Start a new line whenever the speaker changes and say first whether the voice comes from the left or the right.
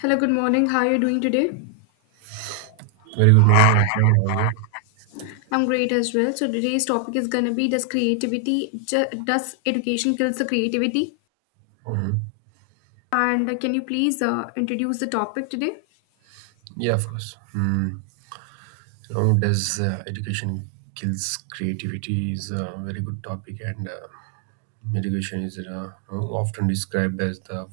left: Hello, good morning. How are you doing today?
right: Very good morning. I'm fine. How are you?
left: I'm great as well. So today's topic is gonna be does creativity does education kills the creativity?
right: Mhm.
left: And can you please introduce the topic today?
right: Yeah, of course. Mm. Does education kills creativity is a very good topic, and education is often described as the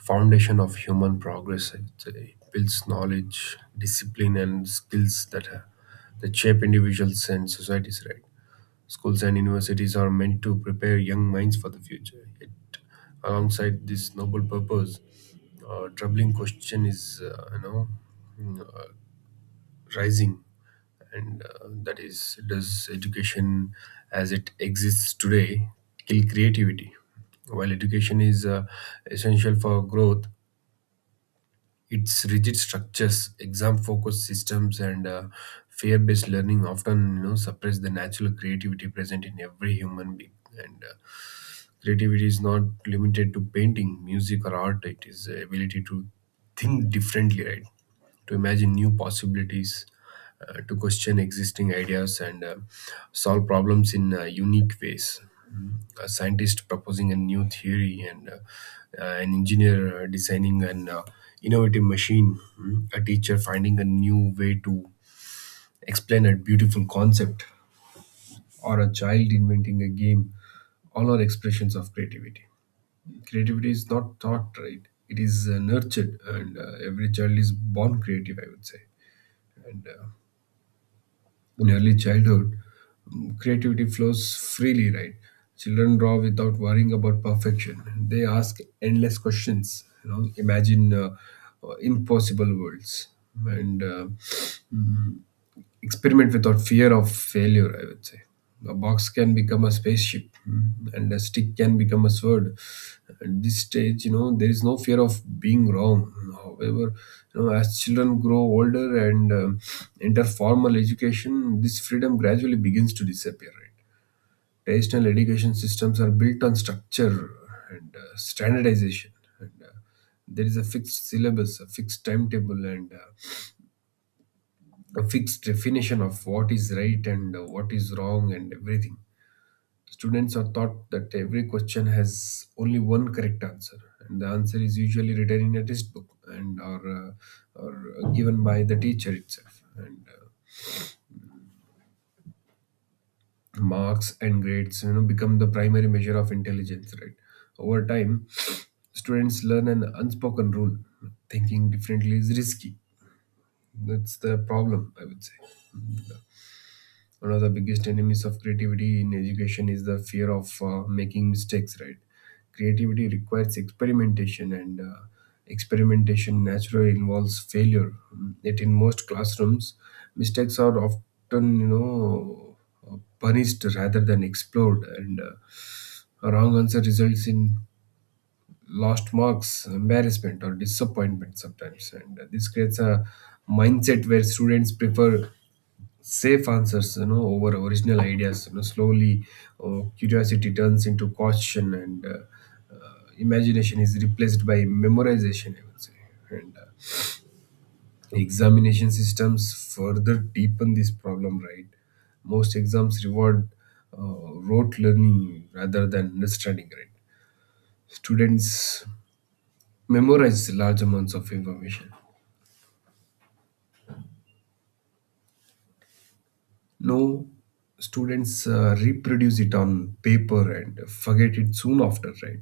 right: foundation of human progress. It builds knowledge, discipline, and skills that that shape individuals and societies. Right? Schools and universities are meant to prepare young minds for the future. It alongside this noble purpose troubling question is mm, uh, rising and that is, does education, as it exists today, kill creativity? While education is essential for growth, its rigid structures, exam focused systems, and fear based learning often suppress the natural creativity present in every human being. And Creativity is not limited to painting, music, or art. It is the ability to think differently, right? To imagine new possibilities, to question existing ideas, and solve problems in unique ways. A scientist proposing a new theory, and an engineer designing an innovative machine, mm, a teacher finding a new way to explain a beautiful concept, or a child inventing a game. All are expressions of creativity. Creativity is not taught, right? It is nurtured, and every child is born creative, I would say. And In early childhood, mm, creativity flows freely, right? Children draw without worrying about perfection. They ask endless questions, you know, imagine impossible worlds. And uh, mm-hmm, Experiment without fear of failure, I would say. A box can become a spaceship, mm, and a stick can become a sword. At this stage, you know, there is no fear of being wrong. However, you know, as children grow older and enter formal education, this freedom gradually begins to disappear. Right? Traditional education systems are built on structure and standardization. And, uh, there is a fixed syllabus, a fixed timetable, and a fixed definition of what is right and what is wrong and everything. Students are taught that every question has only one correct answer, and the answer is usually written in a textbook and or, or given by the teacher itself. And Marks and grades, you know, become the primary measure of intelligence. Right, over time, students learn an unspoken rule: thinking differently is risky. That's the problem, I would say. One of the biggest enemies of creativity in education is the fear of making mistakes, right? Creativity requires experimentation, and experimentation naturally involves failure. Mm, yet in most classrooms, mistakes are often, you know, punished rather than explored, and a wrong answer results in lost marks, embarrassment, or disappointment sometimes, and this creates a mindset where students prefer safe answers, you know, over original ideas. You know, slowly curiosity turns into caution, and imagination is replaced by memorization, I would say. And Examination systems further deepen this problem, right? Most exams reward rote learning rather than understanding, right? Students memorize large amounts of information. No, students reproduce it on paper and forget it soon after, right?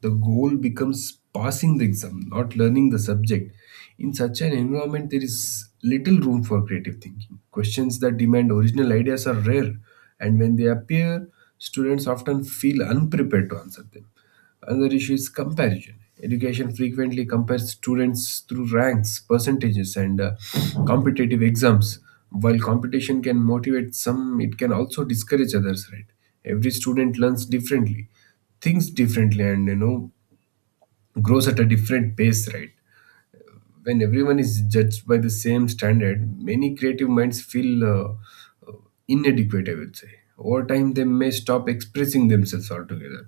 right: The goal becomes passing the exam, not learning the subject. In such an environment, there is little room for creative thinking. Questions that demand original ideas are rare, and when they appear, students often feel unprepared to answer them. Another issue is comparison. Education frequently compares students through ranks, percentages, and competitive exams. While competition can motivate some, it can also discourage others, right? Every student learns differently, thinks differently, and, you know, grows at a different pace, right? When everyone is judged by the same standard, many creative minds feel uh, inadequate, I would say. Over time, they may stop expressing themselves altogether.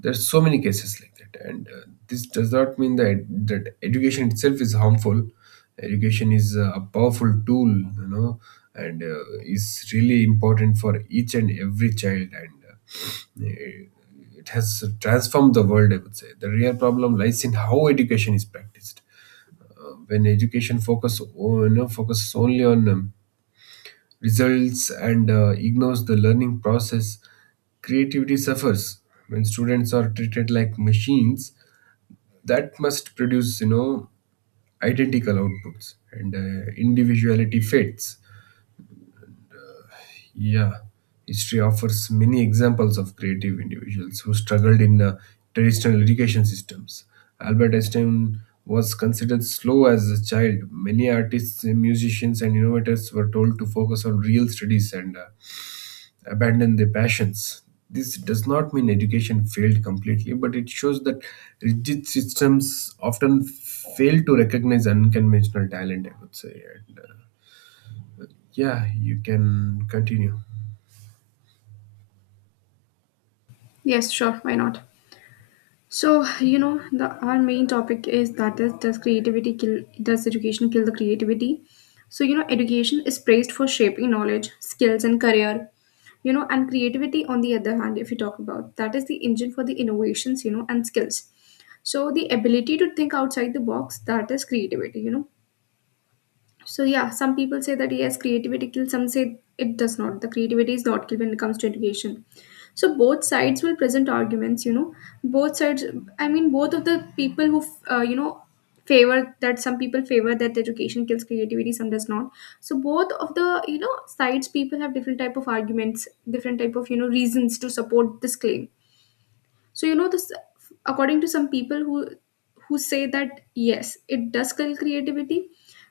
right: There's so many cases like that. And This does not mean that education itself is harmful. Education is a powerful tool, you know, and is really important for each and every child, and it has transformed the world, I would say. The real problem lies in how education is practiced. When education focuses only on results, and ignores the learning process, creativity suffers. When students are treated like machines that must produce, you know, identical outputs, and individuality fades. Yeah, history offers many examples of creative individuals who struggled in traditional education systems. Albert Einstein was considered slow as a child. Many artists, musicians, and innovators were told to focus on real studies and abandon their passions. This does not mean education failed completely, but it shows that rigid systems often fail to recognize unconventional talent, I would say. And, uh, yeah, you can continue.
left: Yes, sure. Why not? So, you know, the our main topic is that is does creativity kill does education kill the creativity? So, you know, education is praised for shaping knowledge, skills and career. You know, and creativity on the other hand, if you talk about that is the engine for the innovations, you know, and skills. So the ability to think outside the box, that is creativity, you know, so yeah, some people say that yes, creativity kills. Some say it does not. The creativity is not killed when it comes to education. So both sides will present arguments. You know, both sides. I mean, both of the people who uh, you know favor that some people favor that education kills creativity, some does not. So both of the you know sides people have different type of arguments, different type of you know reasons to support this claim. So you know this according to some people who say that yes, it does kill creativity,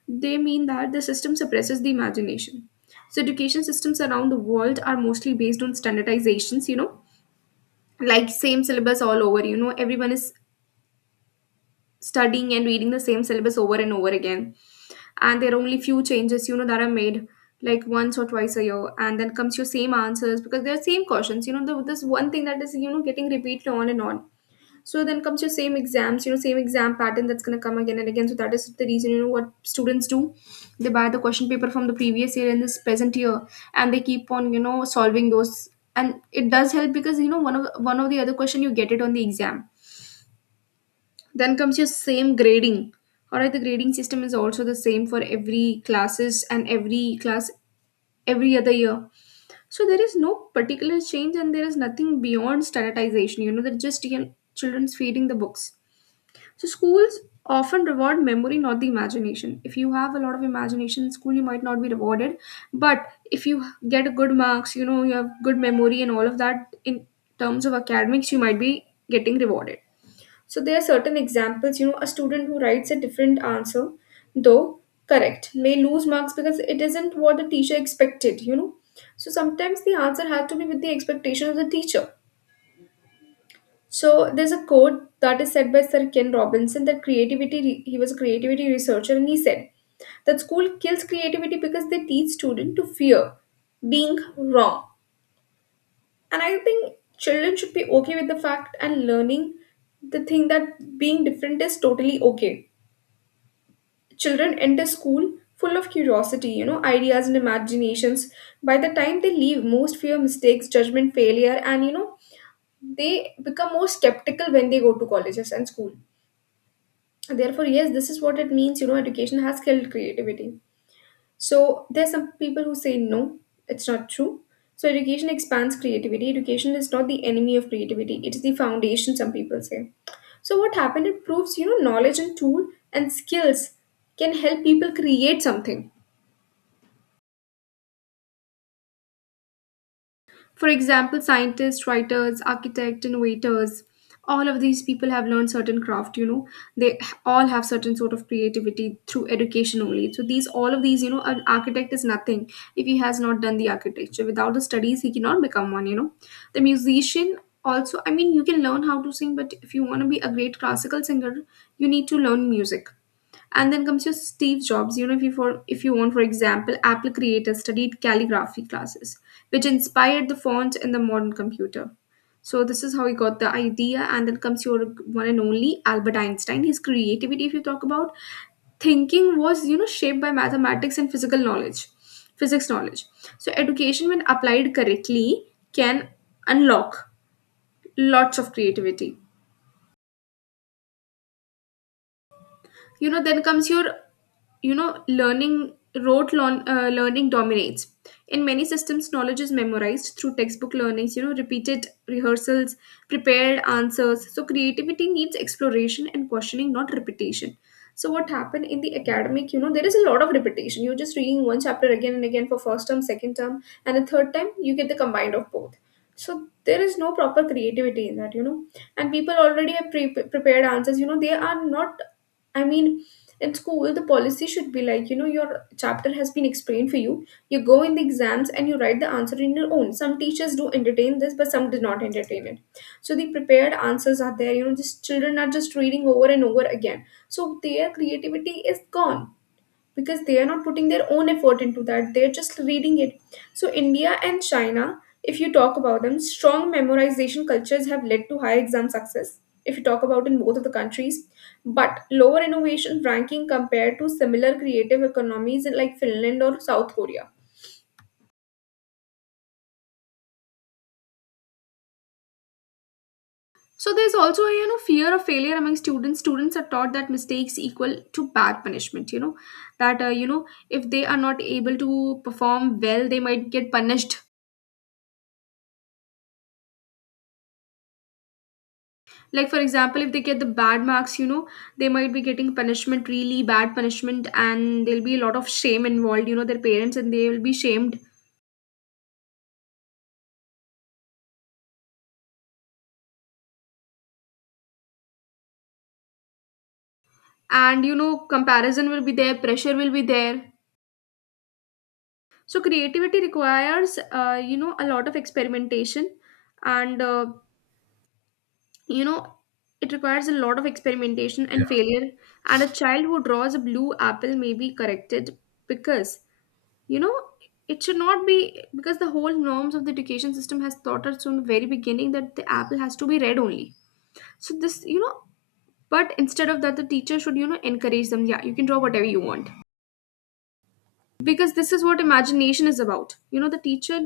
left: they mean that the system suppresses the imagination. So education systems around the world are mostly based on standardizations, you know, like same syllabus all over, you know, everyone is studying and reading the same syllabus over and over again. And there are only few changes, you know, that are made like once or twice a year and then comes your same answers because they are same questions you know the, this one thing that is you know getting repeated on and on. So then comes your same exams, you know, same exam pattern that's going to come again and again. So that is the reason, you know, what students do. They buy the question paper from the previous year and this present year, and they keep on, you know, solving those. And it does help because you know one of the other question you get it on the exam. Then comes your same grading. All right, the grading system is also the same for every classes and every class every other year. So there is no particular change and there is nothing beyond standardization. You know, they're just you know, children's feeding the books. So schools often reward memory, not the imagination. If you have a lot of imagination in school, you might not be rewarded. But if you get good marks, you know, you have good memory and all of that in terms of academics, you might be getting rewarded. So there are certain examples, you know, a student who writes a different answer, though correct, may lose marks because it isn't what the teacher expected, you know. So sometimes the answer has to be with the expectation of the teacher. So there's a quote that is said by Sir Ken Robinson, that creativity, he was a creativity researcher, and he said that school kills creativity because they teach students to fear being wrong. And I think children should be okay with the fact and learning the thing that being different is totally okay. Children enter school full of curiosity, you know, ideas and imaginations. By the time they leave, most fear mistakes, judgment, failure, and you know, they become more skeptical when they go to colleges and school. Therefore yes, this is what it means, you know, education has killed creativity. So there's some people who say no, it's not true. So education expands creativity. Education is not the enemy of creativity, it is the foundation, some people say. So what happened, it proves you know knowledge and tool and skills can help people create something. For example, scientists, writers, architects, innovators, all of these people have learned certain craft, you know, they all have certain sort of creativity through education only. So these, all of these, you know, an architect is nothing if he has not done the architecture. Without the studies, he cannot become one, you know. The musician also, I mean, you can learn how to sing, but if you want to be a great classical singer, you need to learn music. And then comes your Steve Jobs. You know, if you for if you want, for example, Apple creator studied calligraphy classes, which inspired the font in the modern computer. So this is how he got the idea. And then comes your one and only Albert Einstein. His creativity, if you talk about, thinking was you know shaped by mathematics and physical knowledge, physics knowledge. So education when applied correctly can unlock lots of creativity. You know then comes your you know learning rote learning dominates in many systems. Knowledge is memorized through textbook learnings, you know, repeated rehearsals, prepared answers. So creativity needs exploration and questioning, not repetition. So what happened in the academic, you know, there is a lot of repetition, you're just reading one chapter again and again for first term, second term, and the third time you get the combined of both. So there is no proper creativity in that, you know. And people already have prepared answers, you know, they are not, I mean, in school, the policy should be like, you know, your chapter has been explained for you. You go in the exams and you write the answer in your own. Some teachers do entertain this, but some do not entertain it. So the prepared answers are there. You know, just children are just reading over and over again. So their creativity is gone because they are not putting their own effort into that, they're just reading it. So India and China, if you talk about them, strong memorization cultures have led to high exam success, if you talk about in both of the countries, but lower innovation ranking compared to similar creative economies in like Finland or South Korea. So there's also a you know fear of failure among students. Students are taught that mistakes equal to bad punishment. You know that if they are not able to perform well, they might get punished, like for example if they get the bad marks, you know, they might be getting punishment, really bad punishment, and there'll be a lot of shame involved, you know, their parents and they will be shamed. And you know comparison will be there, pressure will be there. So creativity requires you know a lot of experimentation and you know it requires a lot of experimentation and failure. And a child who draws a blue apple may be corrected because, you know, it should not be, because the whole norms of the education system has taught us from the very beginning that the apple has to be red only. So this, you know, but instead of that the teacher should, you know, encourage them, yeah, you can draw whatever you want, because this is what imagination is about. You know the teacher,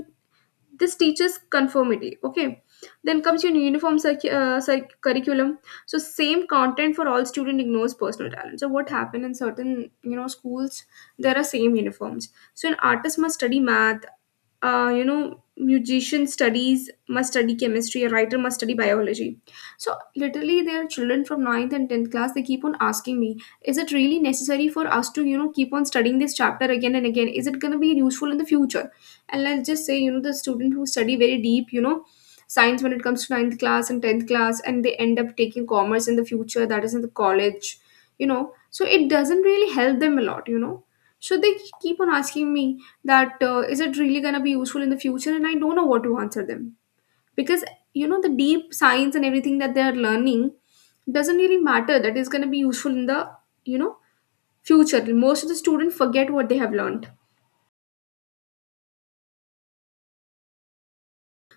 left: this teaches conformity. Okay, then comes your curriculum. So same content for all student ignores personal talent. So what happened in certain, you know, schools, there are same uniforms. So an artist must study math, you know musician studies must study chemistry, a writer must study biology. So literally there are children from ninth and 10th class, they keep on asking me, is it really necessary for us to, you know, keep on studying this chapter again and again, is it going to be useful in the future? And let's just say, you know, the student who study very deep, you know, science when it comes to ninth class and 10th class, and they end up taking commerce in the future, that is in the college, you know, so it doesn't really help them a lot, you know. Should they keep on asking me that is it really going to be useful in the future? And I don't know what to answer them because you know the deep science and everything that they are learning doesn't really matter. That is going to be useful in the, you know, future. Most of the students forget what they have learned.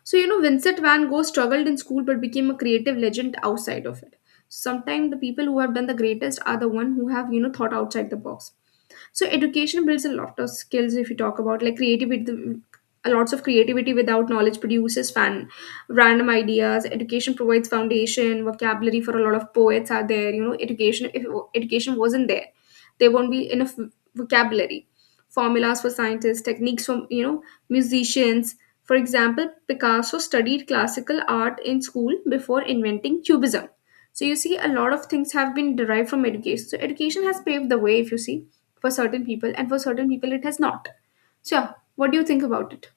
left: So, you know, Vincent van Gogh struggled in school but became a creative legend outside of it. Sometimes the people who have done the greatest are the one who have, you know, thought outside the box. So education builds a lot of skills if you talk about like creativity, a lots of creativity without knowledge produces fan random ideas. Education provides foundation vocabulary for a lot of poets are there. You know, education wasn't there, there won't be enough vocabulary, formulas for scientists, techniques from, you know, musicians. For example, Picasso studied classical art in school before inventing cubism. So you see a lot of things have been derived from education. So education has paved the way, if you see, for certain people, and for certain people it has not. So yeah, what do you think about it?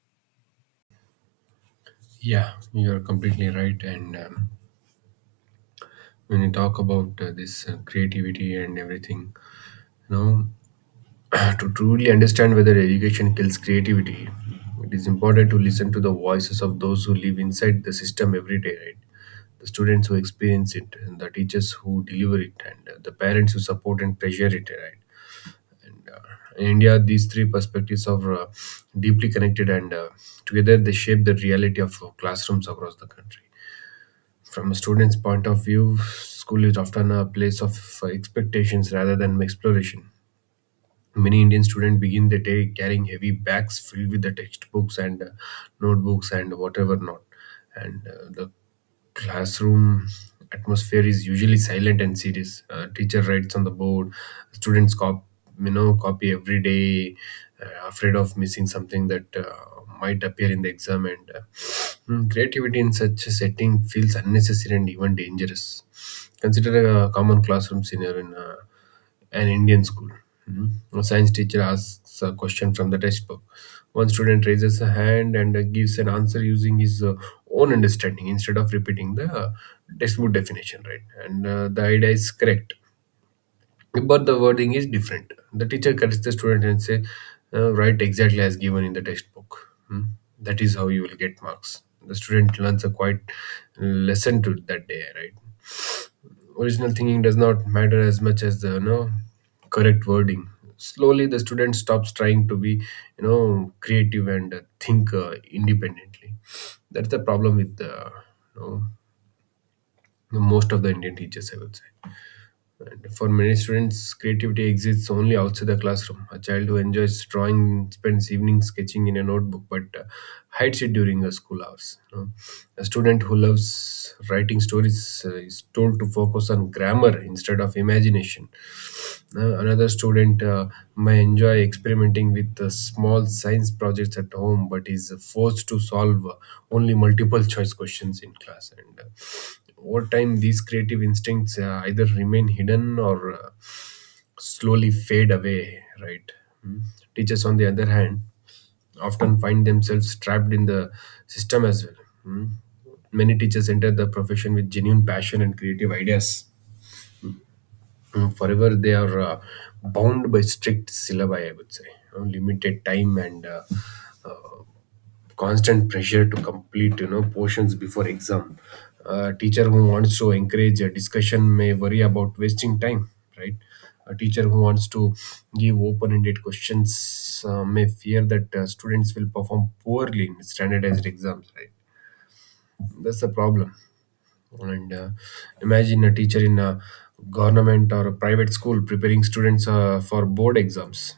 right: Yeah, you're completely right. And when you talk about this creativity and everything, you know, to truly understand whether education kills creativity, it is important to listen to the voices of those who live inside the system every day, right? The students who experience it, and the teachers who deliver it, and the parents who support and pressure it, right? And In India, these three perspectives are deeply connected, and together they shape the reality of classrooms across the country. From a student's point of view, school is often a place of expectations rather than exploration. Many Indian students begin their day carrying heavy bags filled with the textbooks and notebooks and whatever not. And The classroom atmosphere is usually silent and serious. Teacher writes on the board, students copy every day, afraid of missing something that might appear in the exam. Creativity in such a setting feels unnecessary and even dangerous. Consider a common classroom scenario in an Indian school. Mm. A science teacher asks a question from the textbook. One student raises a hand and gives an answer using his own understanding instead of repeating the textbook definition, right? And The idea is correct, but the wording is different. The teacher corrects the student and say, "Write exactly as given in the textbook. Hmm? That is how you will get marks." The student learns a quite lesson to that day, right? Original thinking does not matter as much as the, you know, correct wording. Slowly, the student stops trying to be, you know, creative and think independently. That's the problem with the, you know, most of the Indian teachers, I would say. And for many students, creativity exists only outside the classroom. A child who enjoys drawing spends evenings sketching in a notebook, but hides it during the school hours, you know. A student who loves writing stories is told to focus on grammar instead of imagination. Another student may enjoy experimenting with small science projects at home, but is forced to solve only multiple choice questions in class. And Over time, these creative instincts either remain hidden or slowly fade away, right? Mm. Teachers, on the other hand, often find themselves trapped in the system as well. Mm. Many teachers enter the profession with genuine passion and creative ideas. Mm, forever they are bound by strict syllabi, I would say, you know, limited time, and uh, constant pressure to complete, you know, portions before exam. A teacher who wants to encourage a discussion may worry about wasting time, right? A teacher who wants to give open-ended questions may fear that students will perform poorly in standardized exams, right? That's the problem. And Imagine a teacher in a government or a private school preparing students for board exams.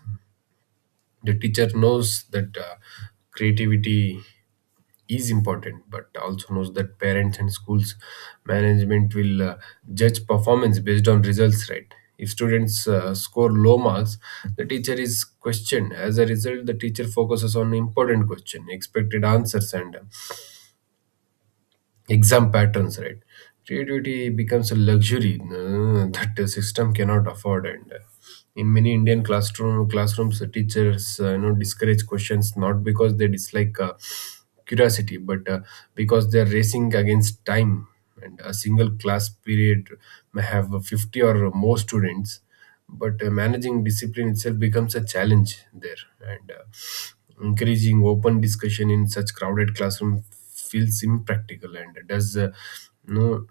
right: The teacher knows that creativity is important, but also knows that parents and schools management will judge performance based on results, right? If students score low marks, the teacher is questioned. As a result, the teacher focuses on important question, expected answers, and exam patterns, right? Creativity becomes a luxury that the system cannot afford. And In many Indian classrooms, the teachers discourage questions, not because they dislike curiosity, but because they are racing against time. And a single class period may have 50 or more students, but managing discipline itself becomes a challenge there, and encouraging open discussion in such crowded classroom feels impractical and does no,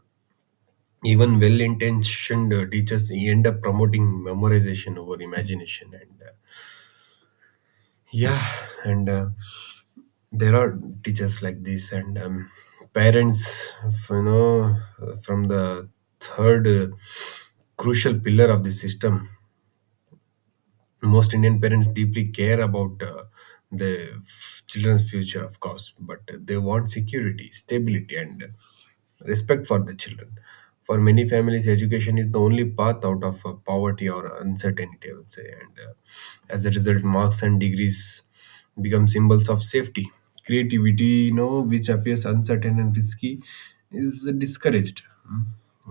right: even well-intentioned teachers end up promoting memorization over imagination, and yeah and uh, there are teachers like this. And parents of, you know, from the third crucial pillar of the system, most Indian parents deeply care about the children's future, of course, but they want security, stability, and respect for the children. For many families, education is the only path out of poverty or uncertainty, I would say. And As a result, marks and degrees become symbols of safety. Creativity, you know, which appears uncertain and risky, is discouraged. Hmm.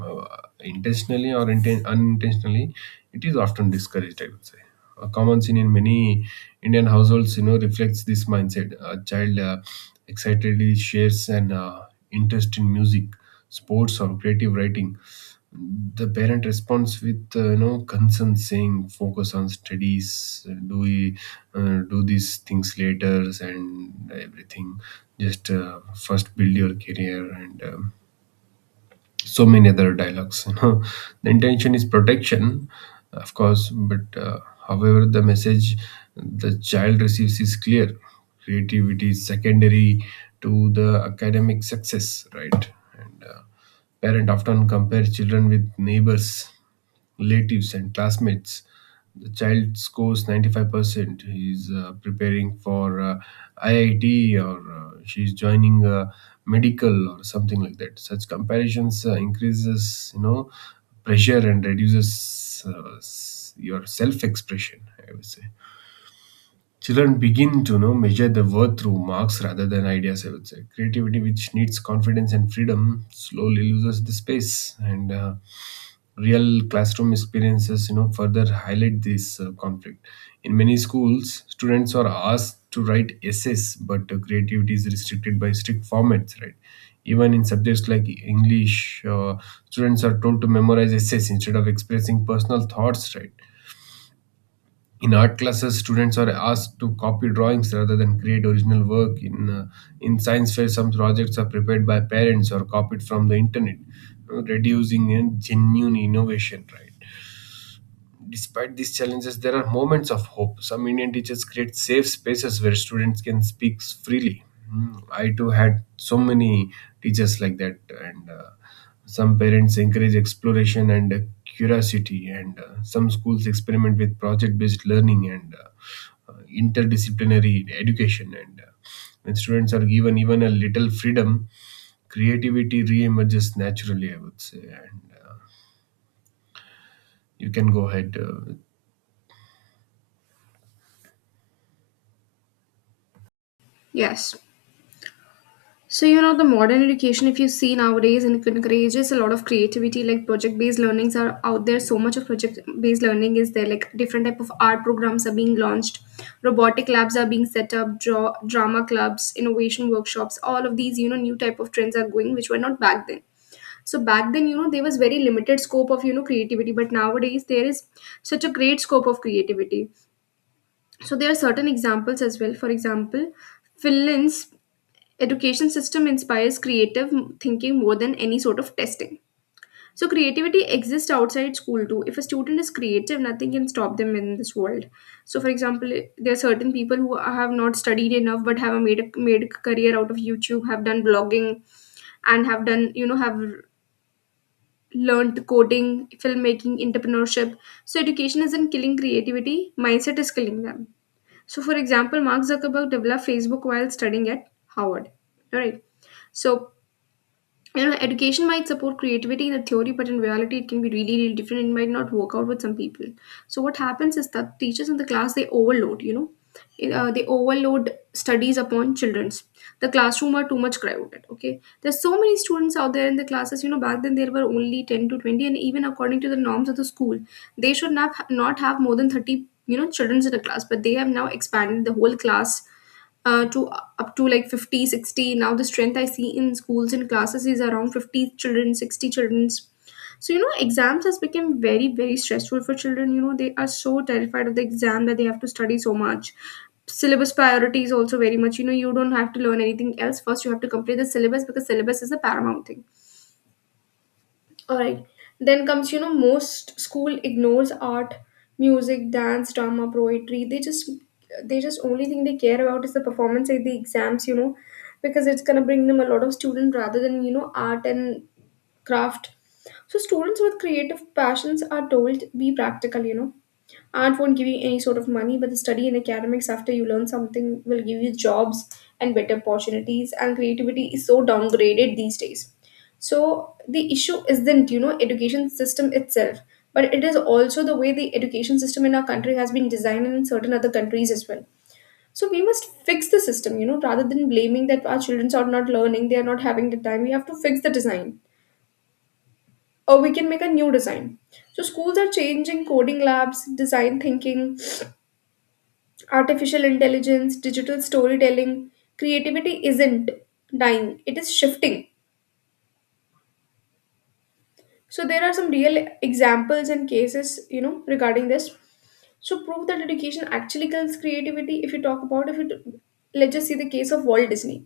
right: Uh, intentionally or unintentionally, it is often discouraged, I would say. A common scene in many Indian households, you know, reflects this mindset. A child excitedly shares an interest in music, sports, or creative writing. The parent responds with, concern, saying, "Focus on studies. Do we do these things later and everything. Just first build your career and." So many other dialogues, you know. The intention is protection, of course, but however, the message the child receives is clear. Creativity is secondary to the academic success, right? and Parent often compare children with neighbors, relatives, and classmates. The child scores 95%. He's preparing for IIT, or she's joining medical or something like that. Such comparisons increases, you know, pressure and reduces your self-expression, I would say. Children begin to, you know, measure the worth through marks rather than ideas, I would say. Creativity, which needs confidence and freedom, slowly loses the space. And Real classroom experiences, you know, further highlight this conflict. In many schools, students are asked to write essays, but creativity is restricted by strict formats, right? Even in subjects like English, students are told to memorize essays instead of expressing personal thoughts, right? In art classes, students are asked to copy drawings rather than create original work. In science fair, some projects are prepared by parents or copied from the internet, you know, reducing genuine innovation, right? Despite these challenges, there are moments of hope. Some Indian teachers create safe spaces where students can speak freely. Mm, I too had so many teachers like that, and some parents encourage exploration and curiosity, and some schools experiment with project based learning and interdisciplinary education. And When students are given even a little freedom, creativity re emerges naturally, I would say. And You can go ahead.
left: Yes. So, you know, the modern education, if you see nowadays, and it encourages a lot of creativity, like project-based learnings are out there. So much of project-based learning is there, like different type of art programs are being launched, robotic labs are being set up, drama clubs, innovation workshops, all of these, you know, new type of trends are going, which were not back then. So back then, you know, there was very limited scope of, you know, creativity, but nowadays there is such a great scope of creativity. So there are certain examples as well. For example, Finland's education system inspires creative thinking more than any sort of testing. So creativity exists outside school too. If a student is creative, nothing can stop them in this world. So for example, there are certain people who have not studied enough but have made a career out of YouTube, have done blogging, and have done you know have learned coding, filmmaking, entrepreneurship. So education isn't killing creativity; mindset is killing them. So for example, Mark Zuckerberg developed Facebook while studying at Howard. All right. So, you know, education might support creativity in the theory, but in reality, it can be really, really different. It might not work out with some people. So what happens is that teachers in the class they overload. You know, they overload studies upon childrens. The classroom are too much crowded. Okay, there's so many students out there in the classes. You know, back then there were only 10 to 20, and even according to the norms of the school, they should not have more than 30. You know, childrens in a class, but they have now expanded the whole class to up to like 50, 60. Now the strength I see in schools and classes is around 50 children, 60 children. So you know exams has become very very stressful for children. You know they are so terrified of the exam that they have to study so much. Syllabus priority is also very much, you know, you don't have to learn anything else. First you have to complete the syllabus because syllabus is a paramount thing. All right. Then comes, you know, most school ignores art, music, dance, drama, poetry. They just, only thing they care about is the performance at the exams, you know, because it's gonna bring them a lot of student rather than, you know, art and craft. So students with creative passions are told be practical. You know, art won't give you any sort of money, but the study in academics after you learn something will give you jobs and better opportunities. And creativity is so downgraded these days. So the issue isn't, you know, education system itself, but it is also the way the education system in our country has been designed, and in certain other countries as well. So we must fix the system, you know, rather than blaming that our children are not learning, they are not having the time. We have to fix the design, or we can make a new design. So schools are changing: coding labs, design thinking, artificial intelligence, digital storytelling. Creativity isn't dying, it is shifting. So there are some real examples and cases, you know, regarding this. So prove that education actually kills creativity. If you talk about, if it, let's just see the case of Walt Disney.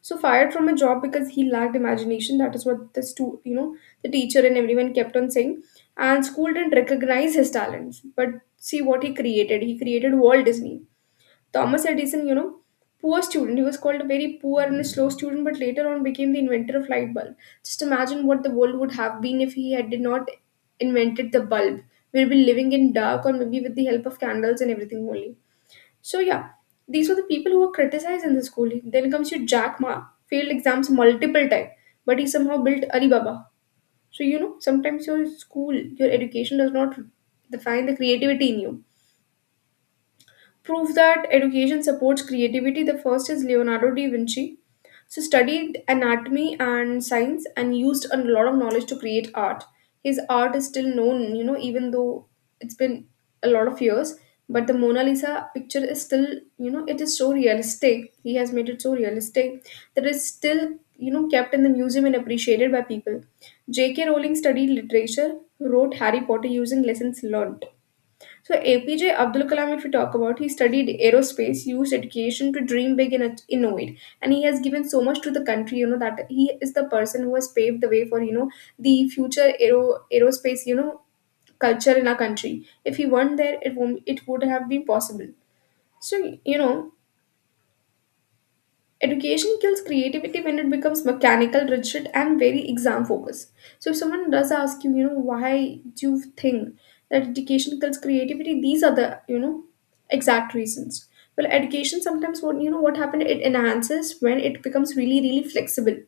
left: So fired from a job because he lacked imagination. That is what the stu- you know, the teacher and everyone kept on saying. And school didn't recognize his talents, but see what he created. He created Walt Disney. Thomas Edison, you know, poor student. He was called a very poor and a slow student, but later on became the inventor of light bulb. Just imagine what the world would have been if he had did not invented the bulb. We'll be living in dark or maybe with the help of candles and everything only. So yeah, these were the people who were criticized in the school. Then comes your Jack Ma, failed exams multiple times, but he somehow built Alibaba. So you know, sometimes your school, your education does not define the creativity in you. Prove that education supports creativity. The first is Leonardo da Vinci. So studied anatomy and science and used a lot of knowledge to create art. His art is still known, you know, even though it's been a lot of years. But the Mona Lisa picture is still, you know, it is so realistic. He has made it so realistic that it's still, you know, kept in the museum and appreciated by people. J.K. Rowling studied literature, wrote Harry Potter using lessons learned. So APJ Abdul Kalam, if we talk about, he studied aerospace, used education to dream big and innovate, and he has given so much to the country. You know that he is the person who has paved the way for, you know, the future aerospace, you know, culture in our country. If he weren't there, it won't it would have been possible. So, you know, education kills creativity when it becomes mechanical, rigid, and very exam focused. So if someone does ask you, you know, why do you think that education kills creativity? These are the, you know, exact reasons. Well, education sometimes, what you know what happened, it enhances when it becomes really really flexible,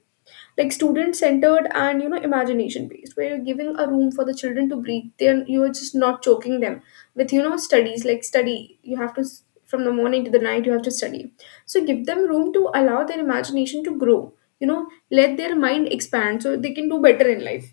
left: like student centered, and you know imagination based, where you're giving a room for the children to breathe, then you're just not choking them with, you know, studies. Like study, you have to s- from the morning to the night you have to study. So give them room to allow their imagination to grow, you know, let their mind expand so they can do better in life.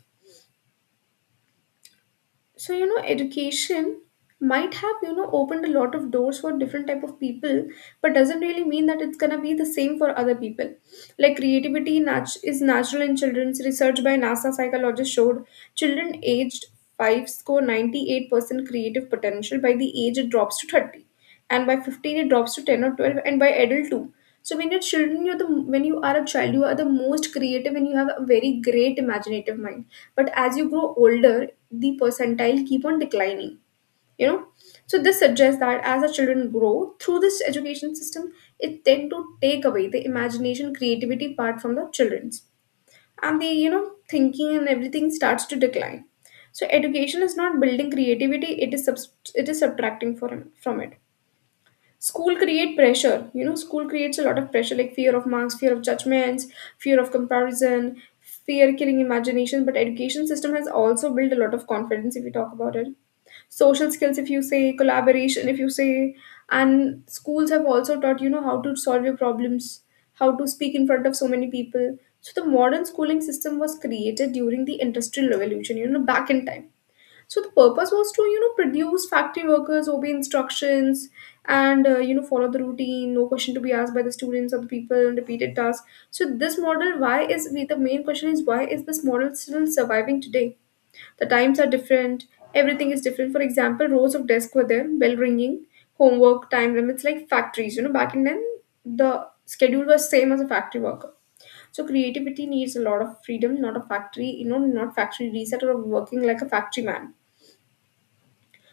left: So, you know, education might have, you know, opened a lot of doors for different type of people, but doesn't really mean that it's gonna be the same for other people. Like creativity is natural in children's. Research by NASA psychologists showed children aged 5 score 98% creative potential. By the age it drops to 30, and by 15 it drops to 10 or 12, and by adult too. So when you are a child, you are the most creative and you have a very great imaginative mind. But as you grow older, the percentile keep on declining. You know, so this suggests that as our children grow through this education system, it tend to take away the imagination, creativity part from the children's, and the, you know, thinking and everything starts to decline. So education is not building creativity; it is subtracting from it. School create pressure. You know, school creates a lot of pressure, like fear of marks, fear of judgments, fear of comparison, fear killing imagination. But education system has also built a lot of confidence if you talk about it. Social skills, if you say, collaboration, if you say, and schools have also taught you know how to solve your problems, how to speak in front of so many people. So the modern schooling system was created during the industrial revolution. You know, back in time, so the purpose was to, you know, produce factory workers, obey instructions, and you know, follow the routine, no question to be asked by the students or the people, repeated tasks. So this model, why is we the main question is why is this model still surviving today? The times are different, everything is different. For example, rows of desks were there, bell ringing, homework, time limits like factories. You know back in then the schedule was same as a factory worker. So creativity needs a lot of freedom, not a factory, you know, not factory reset or working like a factory man.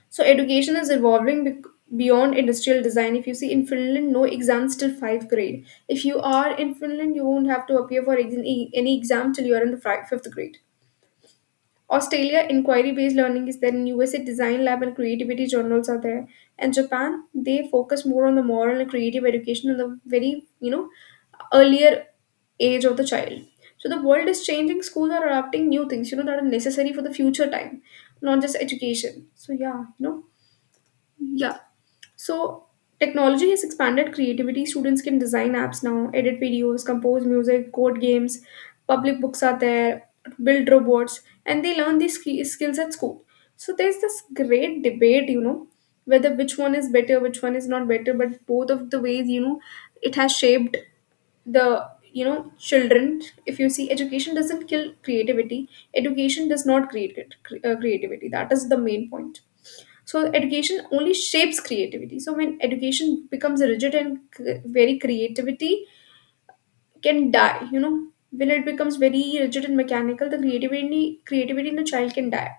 left: So education is evolving beyond industrial design. If you see, in Finland, no exams till fifth grade. If you are in Finland, you won't have to appear for any exam till you are in the fifth grade. Australia, inquiry based learning is there. In USA, design lab and creativity journals are there. And Japan, they focus more on the moral and creative education in the very, you know, earlier age of the child. So the world is changing. Schools are adapting new things, you know, that are necessary for the future time, not just education. So yeah, you know, yeah. So, technology has expanded creativity. Students can design apps now, edit videos, compose music, code games, public books are there, build robots, and they learn these skills at school. So, there's this great debate, you know, whether which one is better, which one is not better, but both of the ways, you know, it has shaped the, you know, children. If you see, education doesn't kill creativity. Education does not create creativity. That is the main point. So education only shapes creativity. So when education becomes rigid and very, creativity can die. You know, when it becomes very rigid and mechanical, the creativity in the child can die.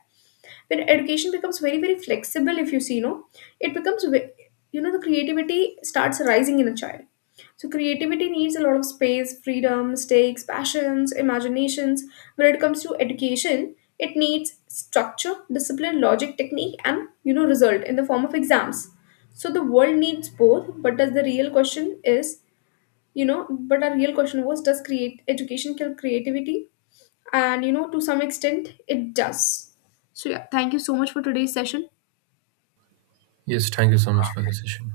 left: When education becomes very very flexible, if you see, you know, it becomes ve- the creativity starts rising in a child. So creativity needs a lot of space, freedom, mistakes, passions, imaginations. When it comes to education, it needs structure, discipline, logic, technique, and, you know, result in the form of exams. So the world needs both, but does the real question is, you know, but our real question was, does create education kill creativity? And you know, to some extent, it does. So yeah, thank you so much for today's session.
right: Yes, thank you so much for the session.